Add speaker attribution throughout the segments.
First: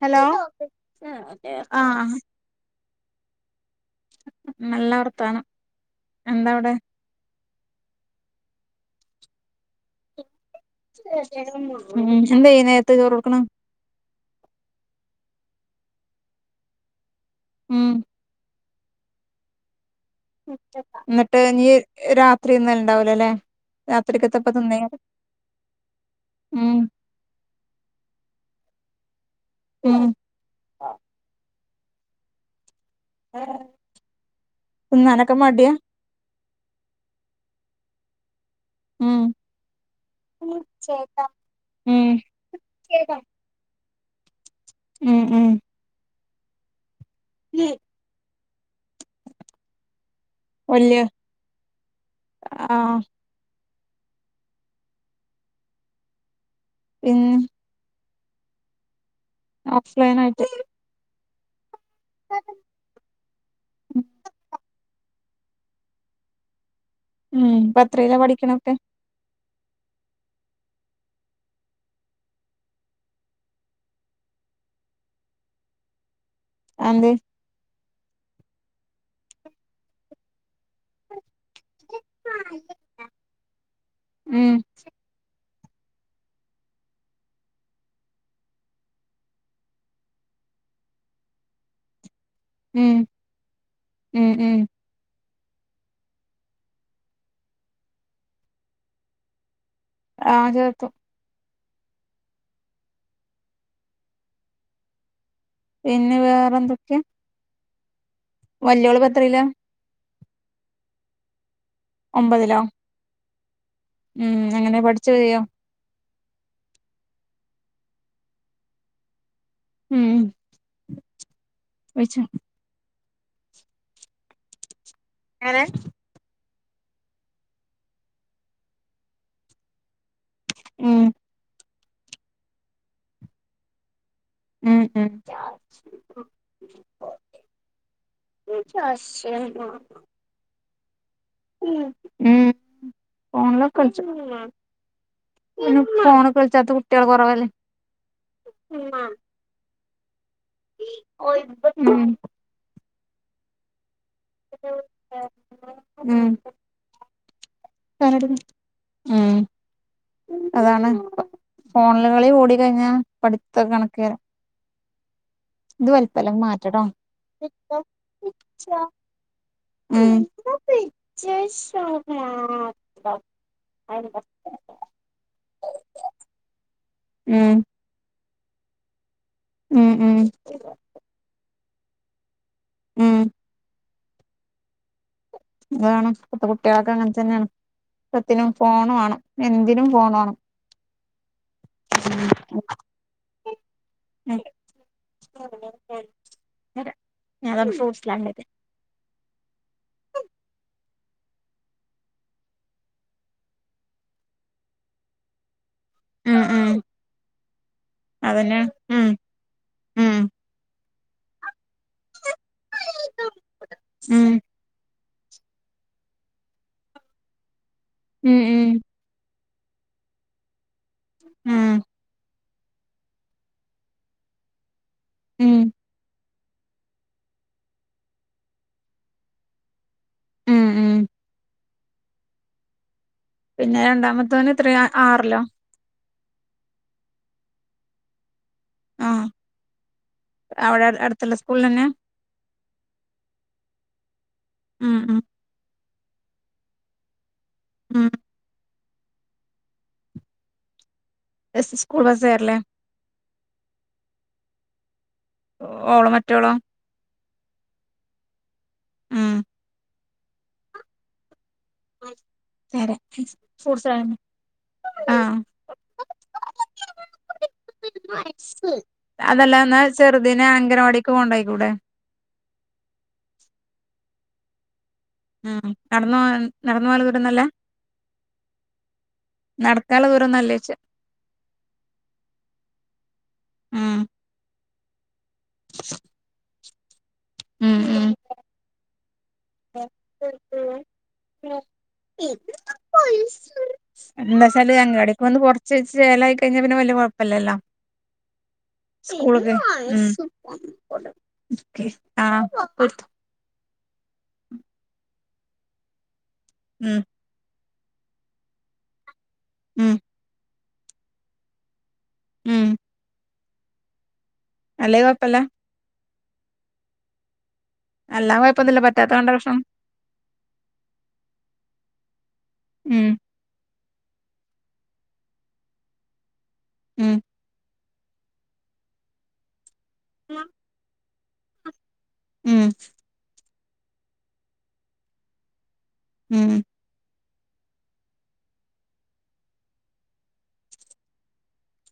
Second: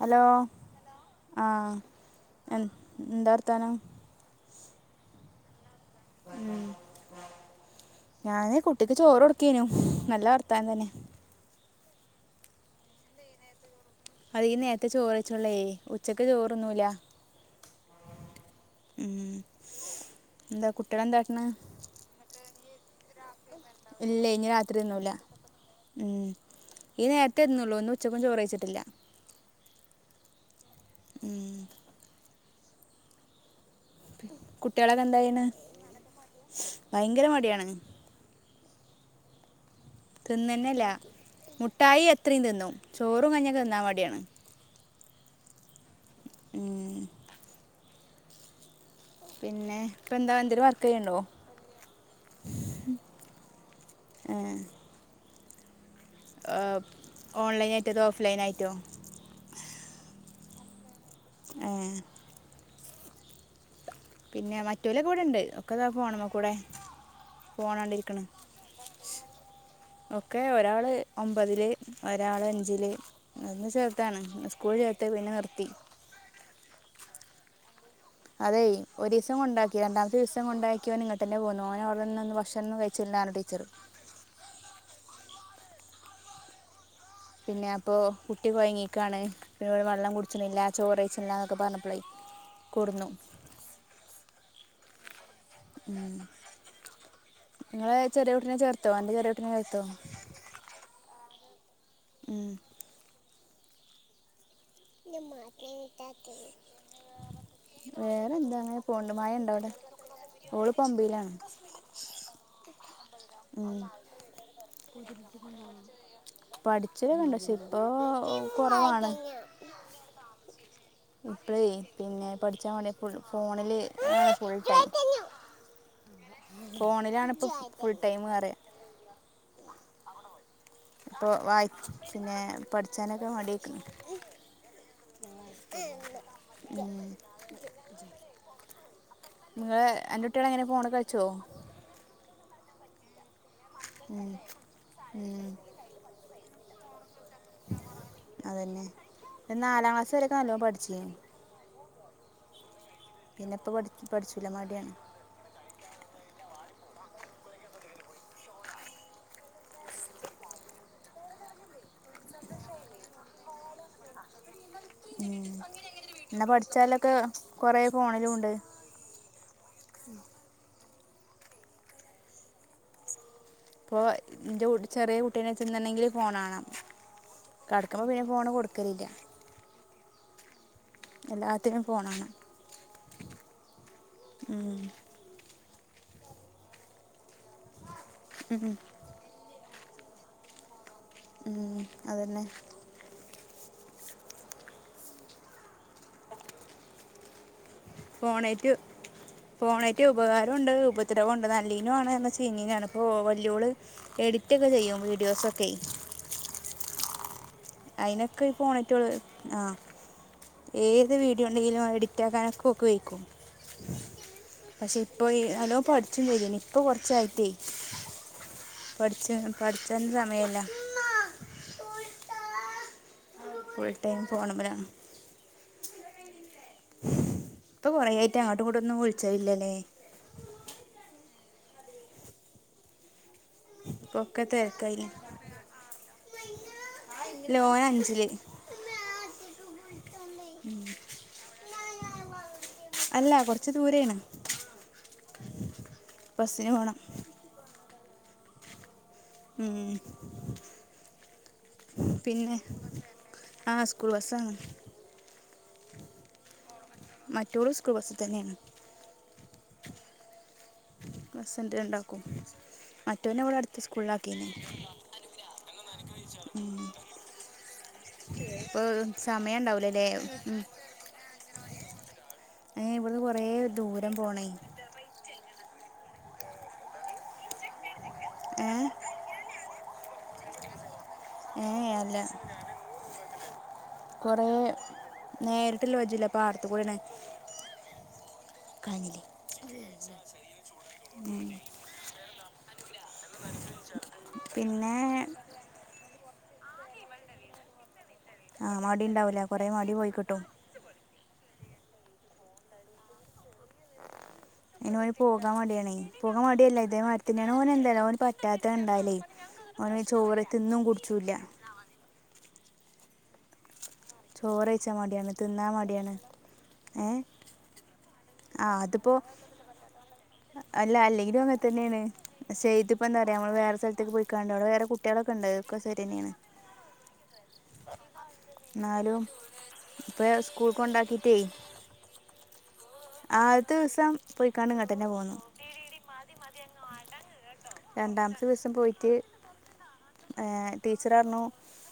Speaker 1: Hello ആഹ് എഹ് എന്താ വർത്താനം
Speaker 2: നല്ല വർത്തന എന്താവിടെ
Speaker 1: ഞാന് കുട്ടിക്ക് ചോറ് കൊടുക്കനു നല്ലർ
Speaker 2: എന്താ ഈ നേരത്തെ ചോറ് കൊടുക്കണേ
Speaker 1: അത് ഈ നേരത്തെ ചോറെയ്ച്ചൊള്ളേ ഉച്ചക്ക് ചോറുന്നൂല്ല
Speaker 2: ഉം
Speaker 1: ഉം എന്താ കുട്ടികൾ
Speaker 2: ന്നിട്ട്
Speaker 1: എന്താട്ട്ണ്
Speaker 2: നീ രാത്രി തിന്നല് ണ്ടാവലോല്ലേ
Speaker 1: ഇല്ലേ ഇനി
Speaker 2: രാത്രിക്കത്തപ്പം
Speaker 1: രാത്രി
Speaker 2: തിന്നേ
Speaker 1: തിന്നൂല ഉം
Speaker 2: ഉം
Speaker 1: ഈ നേരത്തെ ഇരുന്നുള്ളൂ ഇന്ന് ഉച്ചക്കും ചോറയ്ച്ചിട്ടില്ല
Speaker 2: ഉം
Speaker 1: ഉം കുട്ടികളൊക്കെ എന്താ ചെയ്യ്ണ്
Speaker 2: നനക്ക്മടിയാ
Speaker 1: ഭയങ്കര മടിയാണ്
Speaker 2: ഉം
Speaker 1: തിന്നന്നല്ലാ മുട്ടായി
Speaker 2: ഉം
Speaker 1: എത്രയും തിന്നും ചോറും കഞ്ഞി തിന്നാൻ മടിയാണ്
Speaker 2: ഉം ഉം
Speaker 1: ഉം
Speaker 2: [unintelligible]
Speaker 1: പിന്നെ ഇപ്പ എന്താ എന്തേലും വർക്ക്
Speaker 2: വല്യ
Speaker 1: ചെയ്യ്ണ്ടോ
Speaker 2: ആഹ്
Speaker 1: ഏ
Speaker 2: പിന്നെ
Speaker 1: ഓൺലൈനായിട്ടോ അതോ ഓഫ് ലൈനായിട്ടോ
Speaker 2: ഓഫ് ലൈനായിട്ട്
Speaker 1: ഏ
Speaker 2: ഉം
Speaker 1: പിന്നെ മറ്റോല് കൂടെ ഉണ്ട് ഒക്കെതാ ഫോണ് മ്മ കൂടെ
Speaker 2: ഉം പ്പ ത്രേല്ലാ
Speaker 1: ഫോണാണ്ടിരിക്കണ്
Speaker 2: പഠിക്കണൊക്കെ
Speaker 1: ഒക്കെ ഒരാള് ഒമ്പതില് ഒരാള് അഞ്ചില് ഒന്ന് ചേർത്താണ് സ്കൂ ളിൽചേർത്തി പിന്നെ നിർത്തി
Speaker 2: [unintelligible] അഅന്തെ
Speaker 1: അതെ ഒരു ദിവസം കൊണ്ടാക്കി രണ്ടാമത്തെ ദിവസം കൊണ്ടാ ക്കി ഓനിങ്ങട്ട്ന്നെ പോന്നു ഓനവിടെന്നന്ന് ഭക്ഷണന്നും കഴിച്ച്ല്ല പറഞ്ഞുടീച്ചറ്
Speaker 2: ഉം
Speaker 1: പിന്നെ അപ്പോ കുട്ടി കൊഴങ്ങിക്കാണ് പിന്ന വെള്ളം കുടിച്ചിണില്ല ചോറ് കഴിച്ചിണില്ലന്നൊക്കെ പറഞ്ഞപ്പളേ
Speaker 2: ഉം ഉം ഉം
Speaker 1: ഇങ്ങള് ചെറിയ കുട്ടിനെ ചേർത്തോ അന്റെ ചെറിയ കുട്ടിനെ ചേർത്തോ
Speaker 2: ആ ചേർത്തു
Speaker 1: ഉം നിമ്മ
Speaker 2: പിന്നെ വേറെ എന്തൊക്കെ വല്ലിയോള് പ്പ ത്രേല്ലാ
Speaker 1: ഓളിപ്പേ ഒമ്പയ്ലാണ്
Speaker 2: ഒമ്പതിലോ ഉം എങ്ങനെ പഠിച്ചു കഴിയോ
Speaker 1: പഠിച്ചെലക്കണ്ട് പക്ഷേ ഇപ്പോ കൊറവാണ്
Speaker 2: ഉം
Speaker 1: ഇപ്പഴേ
Speaker 2: വിളിച്ചു
Speaker 1: പിന്നെ പഠിച്ചാൻ വേണ്ടി ഫുൾ ഫോണില് ഫുൾ ടൈം
Speaker 2: ങ്ങനെ
Speaker 1: ഫോണിലാണിപ്പം ഫുൾ ടൈം പറയാ
Speaker 2: ഉം
Speaker 1: ഇപ്പോൾ വായി പിന്നെ പഠിച്ചാനൊക്കെ മടിയായിക്ക്ണ്
Speaker 2: ഉം ഉം
Speaker 1: ഉം
Speaker 2: ഒരു ജാഷേ
Speaker 1: നിങ്ങള് അന്റെ കുട്ടികൾ എങ്ങനെ ഫോണ് കളിച്ചോ
Speaker 2: ഉം ഊ ഫോണില് കളിച്ച്
Speaker 1: ഉം
Speaker 2: പൂവാം
Speaker 1: ഉം
Speaker 2: പിന്ന ഫോണക്ക വലിച്ചാത്ത കുട്ടികള് കൊറവായിരിക്കും
Speaker 1: അതന്നെ നാലാം ക്ലാസ് വരൊക്കെ നല്ലോം പഠിച്ചേനി
Speaker 2: ഉം
Speaker 1: പിന്നിപ്പ പഠി പഠിച്ചില്ല മടിയാണ്
Speaker 2: ഉ ഞാൻ [inaudible] ആ അതാണ് ഫോ ഫോണില്കളി കൂടി കഴിഞ്ഞാ പഠിത്തോക്ക കണക്ക് ന്നെ
Speaker 1: ഉം
Speaker 2: ഇത് വൽപ്പല്ല ഇത്
Speaker 1: എന്നാ
Speaker 2: മാറ്റെടാ
Speaker 1: പഠിച്ചാലൊക്കെ കൊറേ ഫോണിലും ഉണ്ട്
Speaker 2: ഊം
Speaker 1: ഇപ്പൊ എന്റെ കുട്ടി ചെറിയ കുട്ടീനെ ചെന്നണ്ടെങ്കിൽ ഫോണാണ്
Speaker 2: ഉം
Speaker 1: കെടക്കുമ്പ പി ഫോണ് കൊടുക്കലില്ല
Speaker 2: ഉം ഉം
Speaker 1: എല്ലാത്തിനും ഫോണാണ്
Speaker 2: ഉം
Speaker 1: ഊം
Speaker 2: അത് വേണം ഇപ്പ കുട്ടികൾക്ക് അങ്ങൻത്തന്നേണ് എക്കത്തിനും ഫോണ് വേണം എന്തിനും ഫോൺ വേണം
Speaker 1: ഉം അതന്നെ
Speaker 2: [unintelligible] ഫോർ സ്ലാൻഡേഡ്
Speaker 1: ഫോണേക്ക് ഉപകാരോം എണ്ട് ഉപദ്രവോണ്ട് നല്ലേനു ആണ് എന്നുച്ചു കഴിഞ്ഞഴിഞ്ഞാൽ ഇപ്പോ വല്ലോള് എഡി കുട്ടിക ചെയ്യും വീഡിയോസൊക്കെയ്
Speaker 2: അആ
Speaker 1: അയിനൊക്കെ ഈ ഫോണെനെറ്റുള്ളത് ആ
Speaker 2: ഉം
Speaker 1: ഏത് വീഡിയോ എണ്ടെങ്കിലും അത് എഡിറ്റാക്കാനൊക്കെക്കു ഉപയോഗിക്കും
Speaker 2: ഉം
Speaker 1: പക്ഷേ ഇപ്പോ ഈ അല്ലോം പഠിച്ചു ചെയനി ഇപ്പൊ കൊറച്ചായിട്ടേ
Speaker 2: ഉം ഉം
Speaker 1: പഠിച്ചാൻ സമയില്ല
Speaker 2: ഊം
Speaker 1: ഫുൾ ടൈം ഫോണുമലാണ്
Speaker 2: ഉം
Speaker 1: ഇപ്പൊ കൊറേ ആയിട്ട് അങ്ങോട്ടും ഇങ്ങോട്ടൊന്നും വിളിച്ചലില്ലല്ലേ
Speaker 2: ഉം ഉം പിന്നെ
Speaker 1: ഇപ്പൊ
Speaker 2: രണ്ടാമത്തോൻ എത്ര ആറിലോ
Speaker 1: ല്ല ഓൻ അഞ്ചില്
Speaker 2: ആഹ് അവിടെ അടുത്തുള്ള സ്കൂളിലന്ന
Speaker 1: അല്ല കൊറച്ച് ദൂരെയണ്
Speaker 2: ഉം ഉം
Speaker 1: ബസിന് പോണം
Speaker 2: ഉം
Speaker 1: ഉം
Speaker 2: ബസ് സ്കൂൾ ബസ് വരല്ലേ
Speaker 1: ആഹ് സ്കൂൾ ബസണ്
Speaker 2: ഓൾ മറ്റോളോ
Speaker 1: മറ്റൊളു സ്കൂൾ ബസ് തന്നെയാണ്
Speaker 2: ഉം
Speaker 1: ഹസ്ബൻഡ് കൊണ്ടാക്കും മറ്റവനെ ഇവിടെ അടുത്ത് സ്കൂളിലാക്കി
Speaker 2: ആഹ്
Speaker 1: ഇപ്പോൾ
Speaker 2: അതല്ല
Speaker 1: സമയം
Speaker 2: എന്നാ
Speaker 1: ഉണ്ടാവില്ലല്ലേ
Speaker 2: ചെറുതിനെ അങ്കനവാടിക്ക് കൊണ്ടായിക്കൂടെ
Speaker 1: അഹ് ഇവിടിന് കൊറെേ ദൂരം പോണേ
Speaker 2: ഉം നടന്ന് പോവാൻ നടന്ന് പോവാലുള്ള ദൂരോന്നല്ല
Speaker 1: ഏഹ്
Speaker 2: നടക്കാലുള്ള ദൂരോന്നല്ലേ ചോച്ച
Speaker 1: ഏഹ് അല്ല
Speaker 2: ഉം
Speaker 1: കൊറേ നേരിട്ടല്ല വഴില്ല പാടത്ത്ക്കുടാണ്
Speaker 2: ഉം ഉം എന്താച്ചാല്
Speaker 1: പിന്നെ
Speaker 2: അംഗൻവാടിക്ക്‌ പൊന്ന് കൊറച്ച് ചെല കഴിഞ്ഞ പിന്നെ വല്യ കുഴപ്പല്ലല്ലോ
Speaker 1: ആ മടി ഉണ്ടാവില്ല
Speaker 2: സ്കൂളൊക്കെ
Speaker 1: കുറേ മടി പോയി കിട്ടും
Speaker 2: ഉം ആഹ്
Speaker 1: പിന്നെ ഓന് പോകാൻ മടിയണേ പോകാൻ മടിയല്ല
Speaker 2: ഉം
Speaker 1: ഇതേ മരത്തിന്നെയാണ് ഓന് എന്താല് ഓന് പറ്റാത്തണ്ടല്ലേ
Speaker 2: ഉം
Speaker 1: ഓന് ചോർത്തിന്നും കുടിച്ചൂല്ല
Speaker 2: ഉം
Speaker 1: ചോറഴ്ച്ചാൻ
Speaker 2: അല്ലേ
Speaker 1: മടിയാണ്
Speaker 2: കൊഴപ്പല്ല
Speaker 1: തിന്നാ മടിയാണ് ഏഹ്
Speaker 2: എല്ലാം കുഴപ്പൊന്നുവില്ല പറ്റാതൊണ്ട പ്രശ്നം
Speaker 1: അല്ല അല്ലെങ്കിലും അങ്ങനെ ഇപ്പ
Speaker 2: ഉം
Speaker 1: എന്താറിയ നമ്മള് വേറെ സ്ഥ ത്തേക്ക് പോയിക്കാണ്ട് അവിടെ വേറേ കുട്ടികളൊക്കെ ഉണ്ട് ക്കെ ശരി തന്നെയാണ്
Speaker 2: ഉം
Speaker 1: എന്നാലും ഇപ്പ സ്കൂൾ കൊണ്ടാക്കിട്ടേ
Speaker 2: ഉം
Speaker 1: ആദ്യത്ത ദിവസം പോയിക്കാണ്ട് ഇങ്ങാട്ടന്നെ പോന്നു
Speaker 2: ഉം
Speaker 1: രണ്ടാമത്തെ ദിവസം പോയിട്ട് ഏഹ് ടീച്ചററഞ്ഞു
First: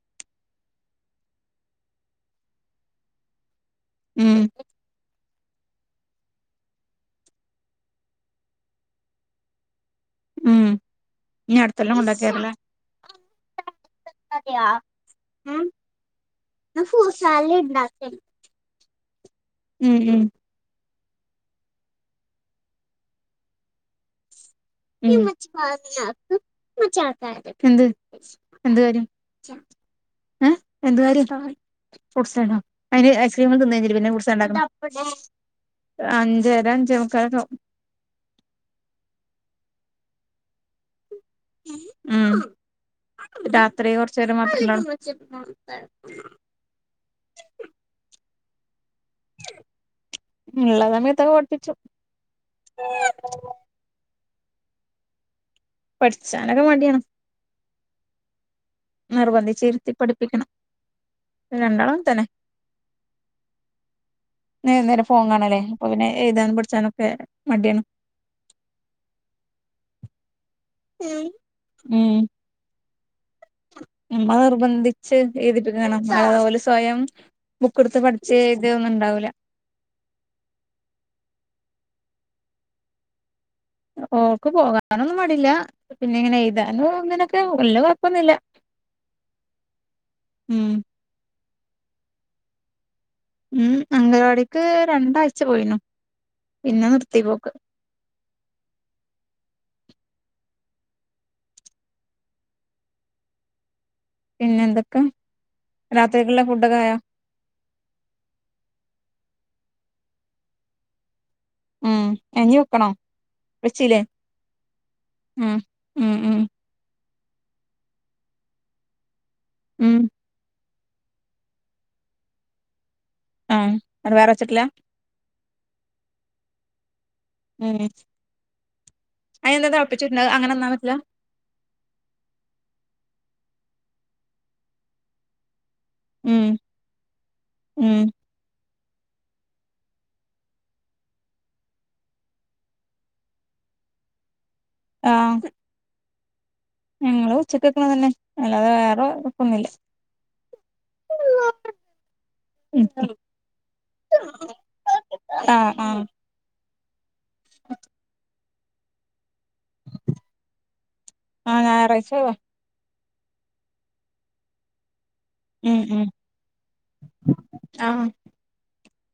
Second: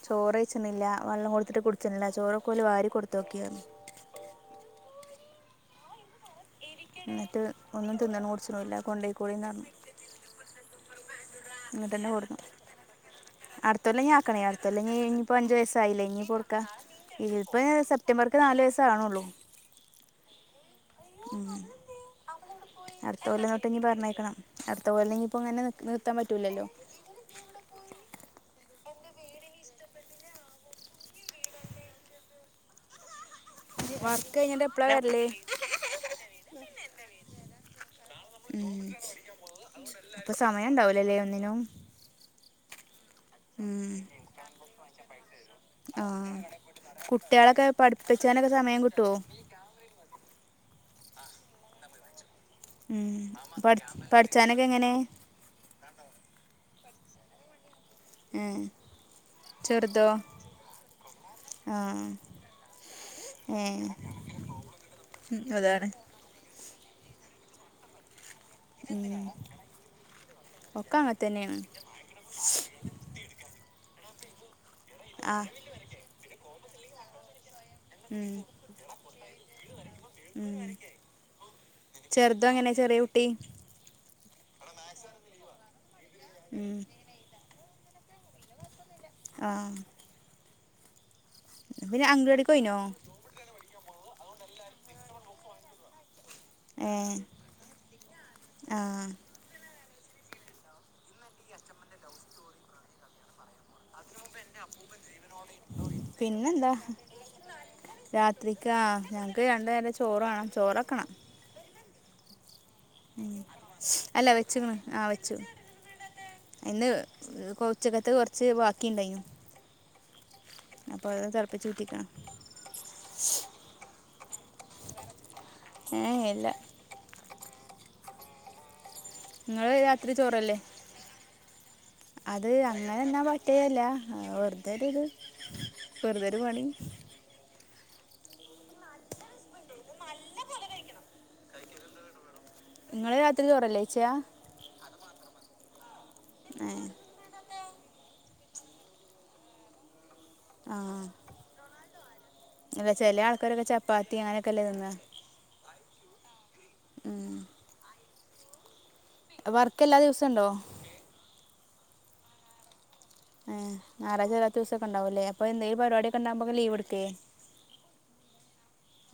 Speaker 1: ചോറയച്ചണില്ല വെള്ളം കൊടുത്തിട്ട് കുടിച്ചണില്ല ചോറൊക്കെ ഓല് വാരി കൊടുത്ത് നോക്കിയെന്ന്
Speaker 2: ഉം
Speaker 1: എന്നിട്ട് ഒന്നും തിന്നാണും കുടിച്ചണും ഇല്ല കൊണ്ട് പോയിക്കോളിന്ന് പറഞ്ഞു
Speaker 2: ഉം ഇനി അടുത്തെല്ലാം കൊണ്ടാക്കിയരല്ലേ
Speaker 1: അടുത്തൊല്ലാം ഇനി ആക്കണം അടുത്തല്ല ഇനി ഇപ്പൊ അഞ്ച് വയസായില്ലേ ഇനി കൊടുക്ക ഇതിപ്പ സെപ്റ്റംബർക്ക് നാല് വയസ്സ് ആവേണെള്ളൂ
Speaker 2: ഉം ഉം
Speaker 1: അട്ത്തകൊല്ല തൊട്ട് ഇഞ് പറഞ്ഞേക്കണം അടുത്ത കൊല്ലം
Speaker 2: മ്
Speaker 1: ഇനിയിപ്പോൾ ഇങ്ങനെ നിക്ക് നിർത്താൻ പറ്റൂലല്ലോ
Speaker 2: എന്ത് [inaudible] [unintelligible] ഫ്രൂട്ട്സ്ണ്ടാ
Speaker 1: വർക്ക് കഴിഞ്ഞിട്ട് എപ്പോഴാണ് വരലേ
Speaker 2: അഞ്ചര അഞ്ചേമുക്കാലക്കവും
Speaker 1: ഉം അപ്പൊ സമയണ്ടാവുലല്ലേ ഒന്നിനും
Speaker 2: ഉം രാത്രി
Speaker 1: ഉം.
Speaker 2: കൊർച്ചേരമാത്രണ്ടാവു
Speaker 1: ആ കുട്ടിളെക്കെ പഠിപ്പിച്ചാനൊക്കെ സമയം കിട്ടോ
Speaker 2: ഇള്ള സമയത്തൊക്കെ പഠപ്പിച്ചു
Speaker 1: ഉം പട് പഠിച്ചാനൊക്കെങ്ങനെ
Speaker 2: പട്ച്ചാനൊക്കെ മടിയാണ്
Speaker 1: ഏ
Speaker 2: നിർബന്ധിച്ചിരുത്തി
Speaker 1: ചെറുതോ
Speaker 2: പഠിപ്പിക്കണം രണ്ടാളും
Speaker 1: ആഹ്
Speaker 2: അങ്ങൻതന്നെ
Speaker 1: ഏഹ്
Speaker 2: ഏ നേരം
Speaker 1: ഉം
Speaker 2: ഫോകാണല്ലേ അപ്പൊ
Speaker 1: അതാണ്
Speaker 2: പിന്നെ എയ്താനും പഠിച്ചാനൊക്കെ മടിയാണ്
Speaker 1: മ് ഒക്കങ്ങൻതന്നെണ്
Speaker 2: മ്മ നിർബന്ധിച്ച് എഴു
Speaker 1: ആഹ്
Speaker 2: എഴുതിപ്പിക്കണം ഓല് സ്വയം ബുക്ക്ട്ത്ത്
Speaker 1: ഉം
Speaker 2: പഠിച്ചെ എയ്തേ ഒന്നും ണ്ടാ
Speaker 1: ചെർത് അങ്ങനെ ചെറേകുട്ടി
Speaker 2: ഓക്ക് പോവാനൊന്നും മടില്ല പിന്നെ ഇങ്ങനെ
Speaker 1: ഉം
Speaker 2: എഴുതാനു തിനൊക്കെ വല്ല്യ കൊഴപ്പൊന്നില്ല
Speaker 1: ആഹ്
Speaker 2: മ്ഹ്
Speaker 1: ഇവര് അഗടികൊയിനോ
Speaker 2: മ് അംഗലവാടിക്ക് രണ്ടാഴ്ച പോയിനു പിന്നെ
Speaker 1: ഏഹ്
Speaker 2: നിർത്തി പോക്ക്.
Speaker 1: ആഹ്
Speaker 2: പിന്നെ എന്തൊക്കെ രാത്രിക്കുള്ള
Speaker 1: പിന്നെന്ത
Speaker 2: ഫുഡൊക്കെ ആയോ
Speaker 1: രാത്രിക്കാ ഞങ്ങക്ക് രണ്ടേരം ചോറ് വാണം ചോറക്കണം
Speaker 2: മ് [unintelligible]
Speaker 1: അല്ല വെച്ച്ക്ക്‌ണ് ആഹ് വെച്ചു
Speaker 2: ഉം ഉം ഉം
Speaker 1: ഇന്ന് ഹ് ഉച്ചകത്തെ കൊർച്ച് വാക്കിണ്ടേയിനു
Speaker 2: ഉമ്
Speaker 1: അപ്പ അഹ് തൾപിച്ചൂറ്റിക്ക്ണ്
Speaker 2: ന്ന്ട്ട് വേറെ വെച്ചിട്ടില്ല
Speaker 1: ഏഹ് ഏഹ് ഇല്ല
Speaker 2: ഉമ്
Speaker 1: ങ്ങള് രാത്രി ചോറല്ലെ അത് അങ്ങനെന്നാ ബാ റ്റേ ല്ല ഏഹ് വെറുതരു ത് വെറുതൊരു പണി
Speaker 2: ഉമ്
Speaker 1: നിങ്ങള് രാത്രി ചോറല്ലേ കഴിച്ചേ
Speaker 2: ആ ഞങ്ങള് ഉച്ചക്ക്ക്കെ അതന്നെ അല്ലാതെ വേറെ വെക്കൊന്നില്ല
Speaker 1: ആഹ്
Speaker 2: ഉം
Speaker 1: അല്ല ചെല ആൾക്കാരൊക്കെ ചപ്പാത്തി അങ്ങനെയൊക്കെല്ലേ തിന്നെ
Speaker 2: ആഹ് ആഹ് [inaudible]
Speaker 1: വർക്ക് എല്ലാ ദിവസണ്ടോ
Speaker 2: ആ ഞാറാഴ്ച ഒയിവാ
Speaker 1: ഏ ഞാറാഴ്ച അല്ലാത്ത ദേവസൊക്കെ ഒണ്ടോ ഇണ്ടാവുലെ അപ്പൊ എന്തേലും
Speaker 2: ഉം ഉം
Speaker 1: പരിപടിയൊക്കെ ഉണ്ടാവുമ്പോക്കെ ലീവ് എട്ക്കേ
Speaker 2: ആഹ്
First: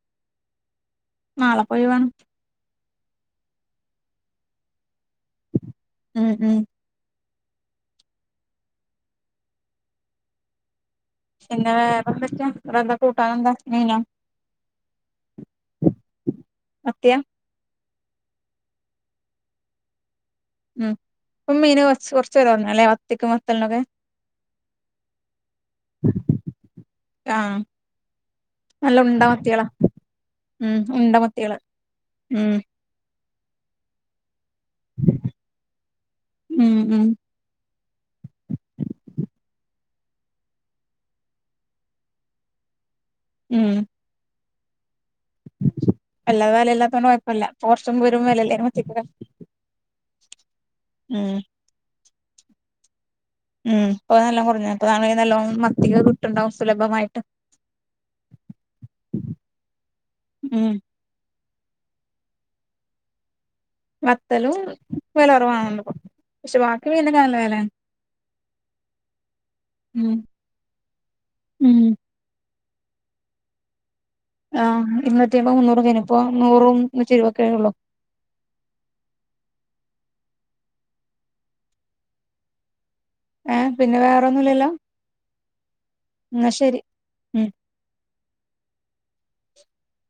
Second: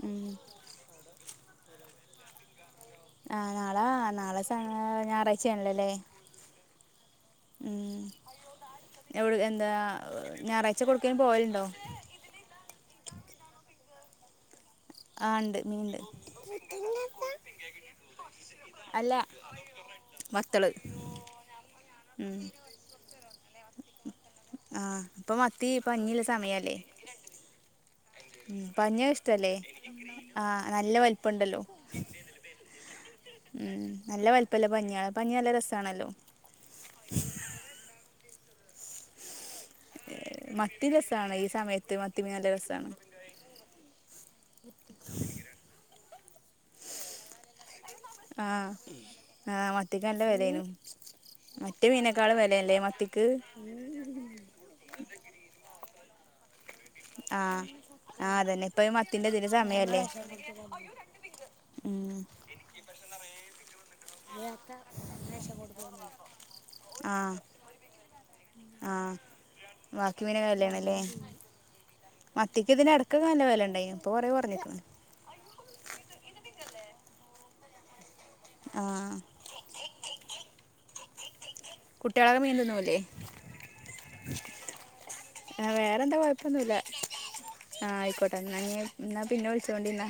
Speaker 1: ഉം
Speaker 2: നാളെ പോയിവാണം
Speaker 1: ആ നാളെ നാളെ സ ഞായറാഴ്ച്ച ആണോല്ലേ ഇല്ലേ
Speaker 2: ഉം ഉം
Speaker 1: ഉം എവിടെ എന്താ ഞായറാ
Speaker 2: പിന്നെ [unintelligible] അവിടെ എന്താ കൂട്ടാനെന്താ മീനോ
Speaker 1: ആ ഇണ്ട് മീനുണ്ട്
Speaker 2: മത്തിയാ
Speaker 1: അല്ല വത്തള്
Speaker 2: ഉം ഇപ്പോ മീന് കൊറച്ച്
Speaker 1: ഉം
Speaker 2: കൊറച്ച് വെല കൊറഞ്ഞു മത്തിക്കും വത്തലിനും ഒക്കെ
Speaker 1: ആ അപ്പൊ മത്തി പരിഞ്ഞിയുള്ള സമയല്ലേ
Speaker 2: ആഹ് നല്ല
Speaker 1: പരഞ്ഞ
Speaker 2: ഉണ്ട
Speaker 1: ഇഷ്ടല്ലേ
Speaker 2: മത്തികളാ
Speaker 1: ആ
Speaker 2: ഉം
Speaker 1: നല്ല
Speaker 2: ഉണ്ട
Speaker 1: വലിപ്പം
Speaker 2: മത്തികള്
Speaker 1: ഇണ്ടല്ലോ.
Speaker 2: ഉം
Speaker 1: ഉം നല്ല വലിപ്പല്ല പരിഞയാണ് പരിഞ്ഞി നല്ല രസാണല്ലോ.
Speaker 2: ഉം ഉം
Speaker 1: മത്തി രസമാണ് ഈ സമയത്ത് മത്തിമീൻ നല്ല രസമാണ്.
Speaker 2: ഉം
Speaker 1: [inaudible]
Speaker 2: അല്ലാതെ വെല ഇല്ലാത്തോണ്ട് കൊഴപ്പമില്ല
Speaker 1: ആഹ്
Speaker 2: [unintelligible]
Speaker 1: ആഹ് മത്തിക്ക് നല്ല വെലേന്നു മറ്റേ മീനേക്കാളും വെലല്ലേ മത്തി
Speaker 2: ഉം പ്പ നല്ലോം കൊർഞ്ഞ് അപ്പൊ വാണെങ്കി നല്ലോം മത്തിക്ക് കിട്ട്ണ്ടാവും
Speaker 1: ആ ആ അതെന്നെ ഇപ്പൊ മത്തിൻ്റെ തിന് സമയല്ലേ
Speaker 2: ഉം
Speaker 1: ഉം.
Speaker 2: വത്തലും വെല കുറവാന്ന് പക്ഷെ ബാക്കി മീനൊക്കെ നല്ല വെലേ
Speaker 1: ആ ബാക്കി മീന് വെലേണ് ല്ലേ
Speaker 2: ഉം
Speaker 1: മത്ത് [unintelligible]
Speaker 2: [unintelligible] ഇപ്പ [unintelligible]
Speaker 1: ആ. കുട്ടികളൊക്കെ മീൻ തിന്നൂലേ?
Speaker 2: ഏ പിന്നെ വേറെന്നുല്ലല്ലോ
Speaker 1: വേറെന്താ
Speaker 2: എന്ന ശെരി ഉം.
Speaker 1: എന്നാ പിന്നെ വിളിച്ചോണ്ടിന്നാ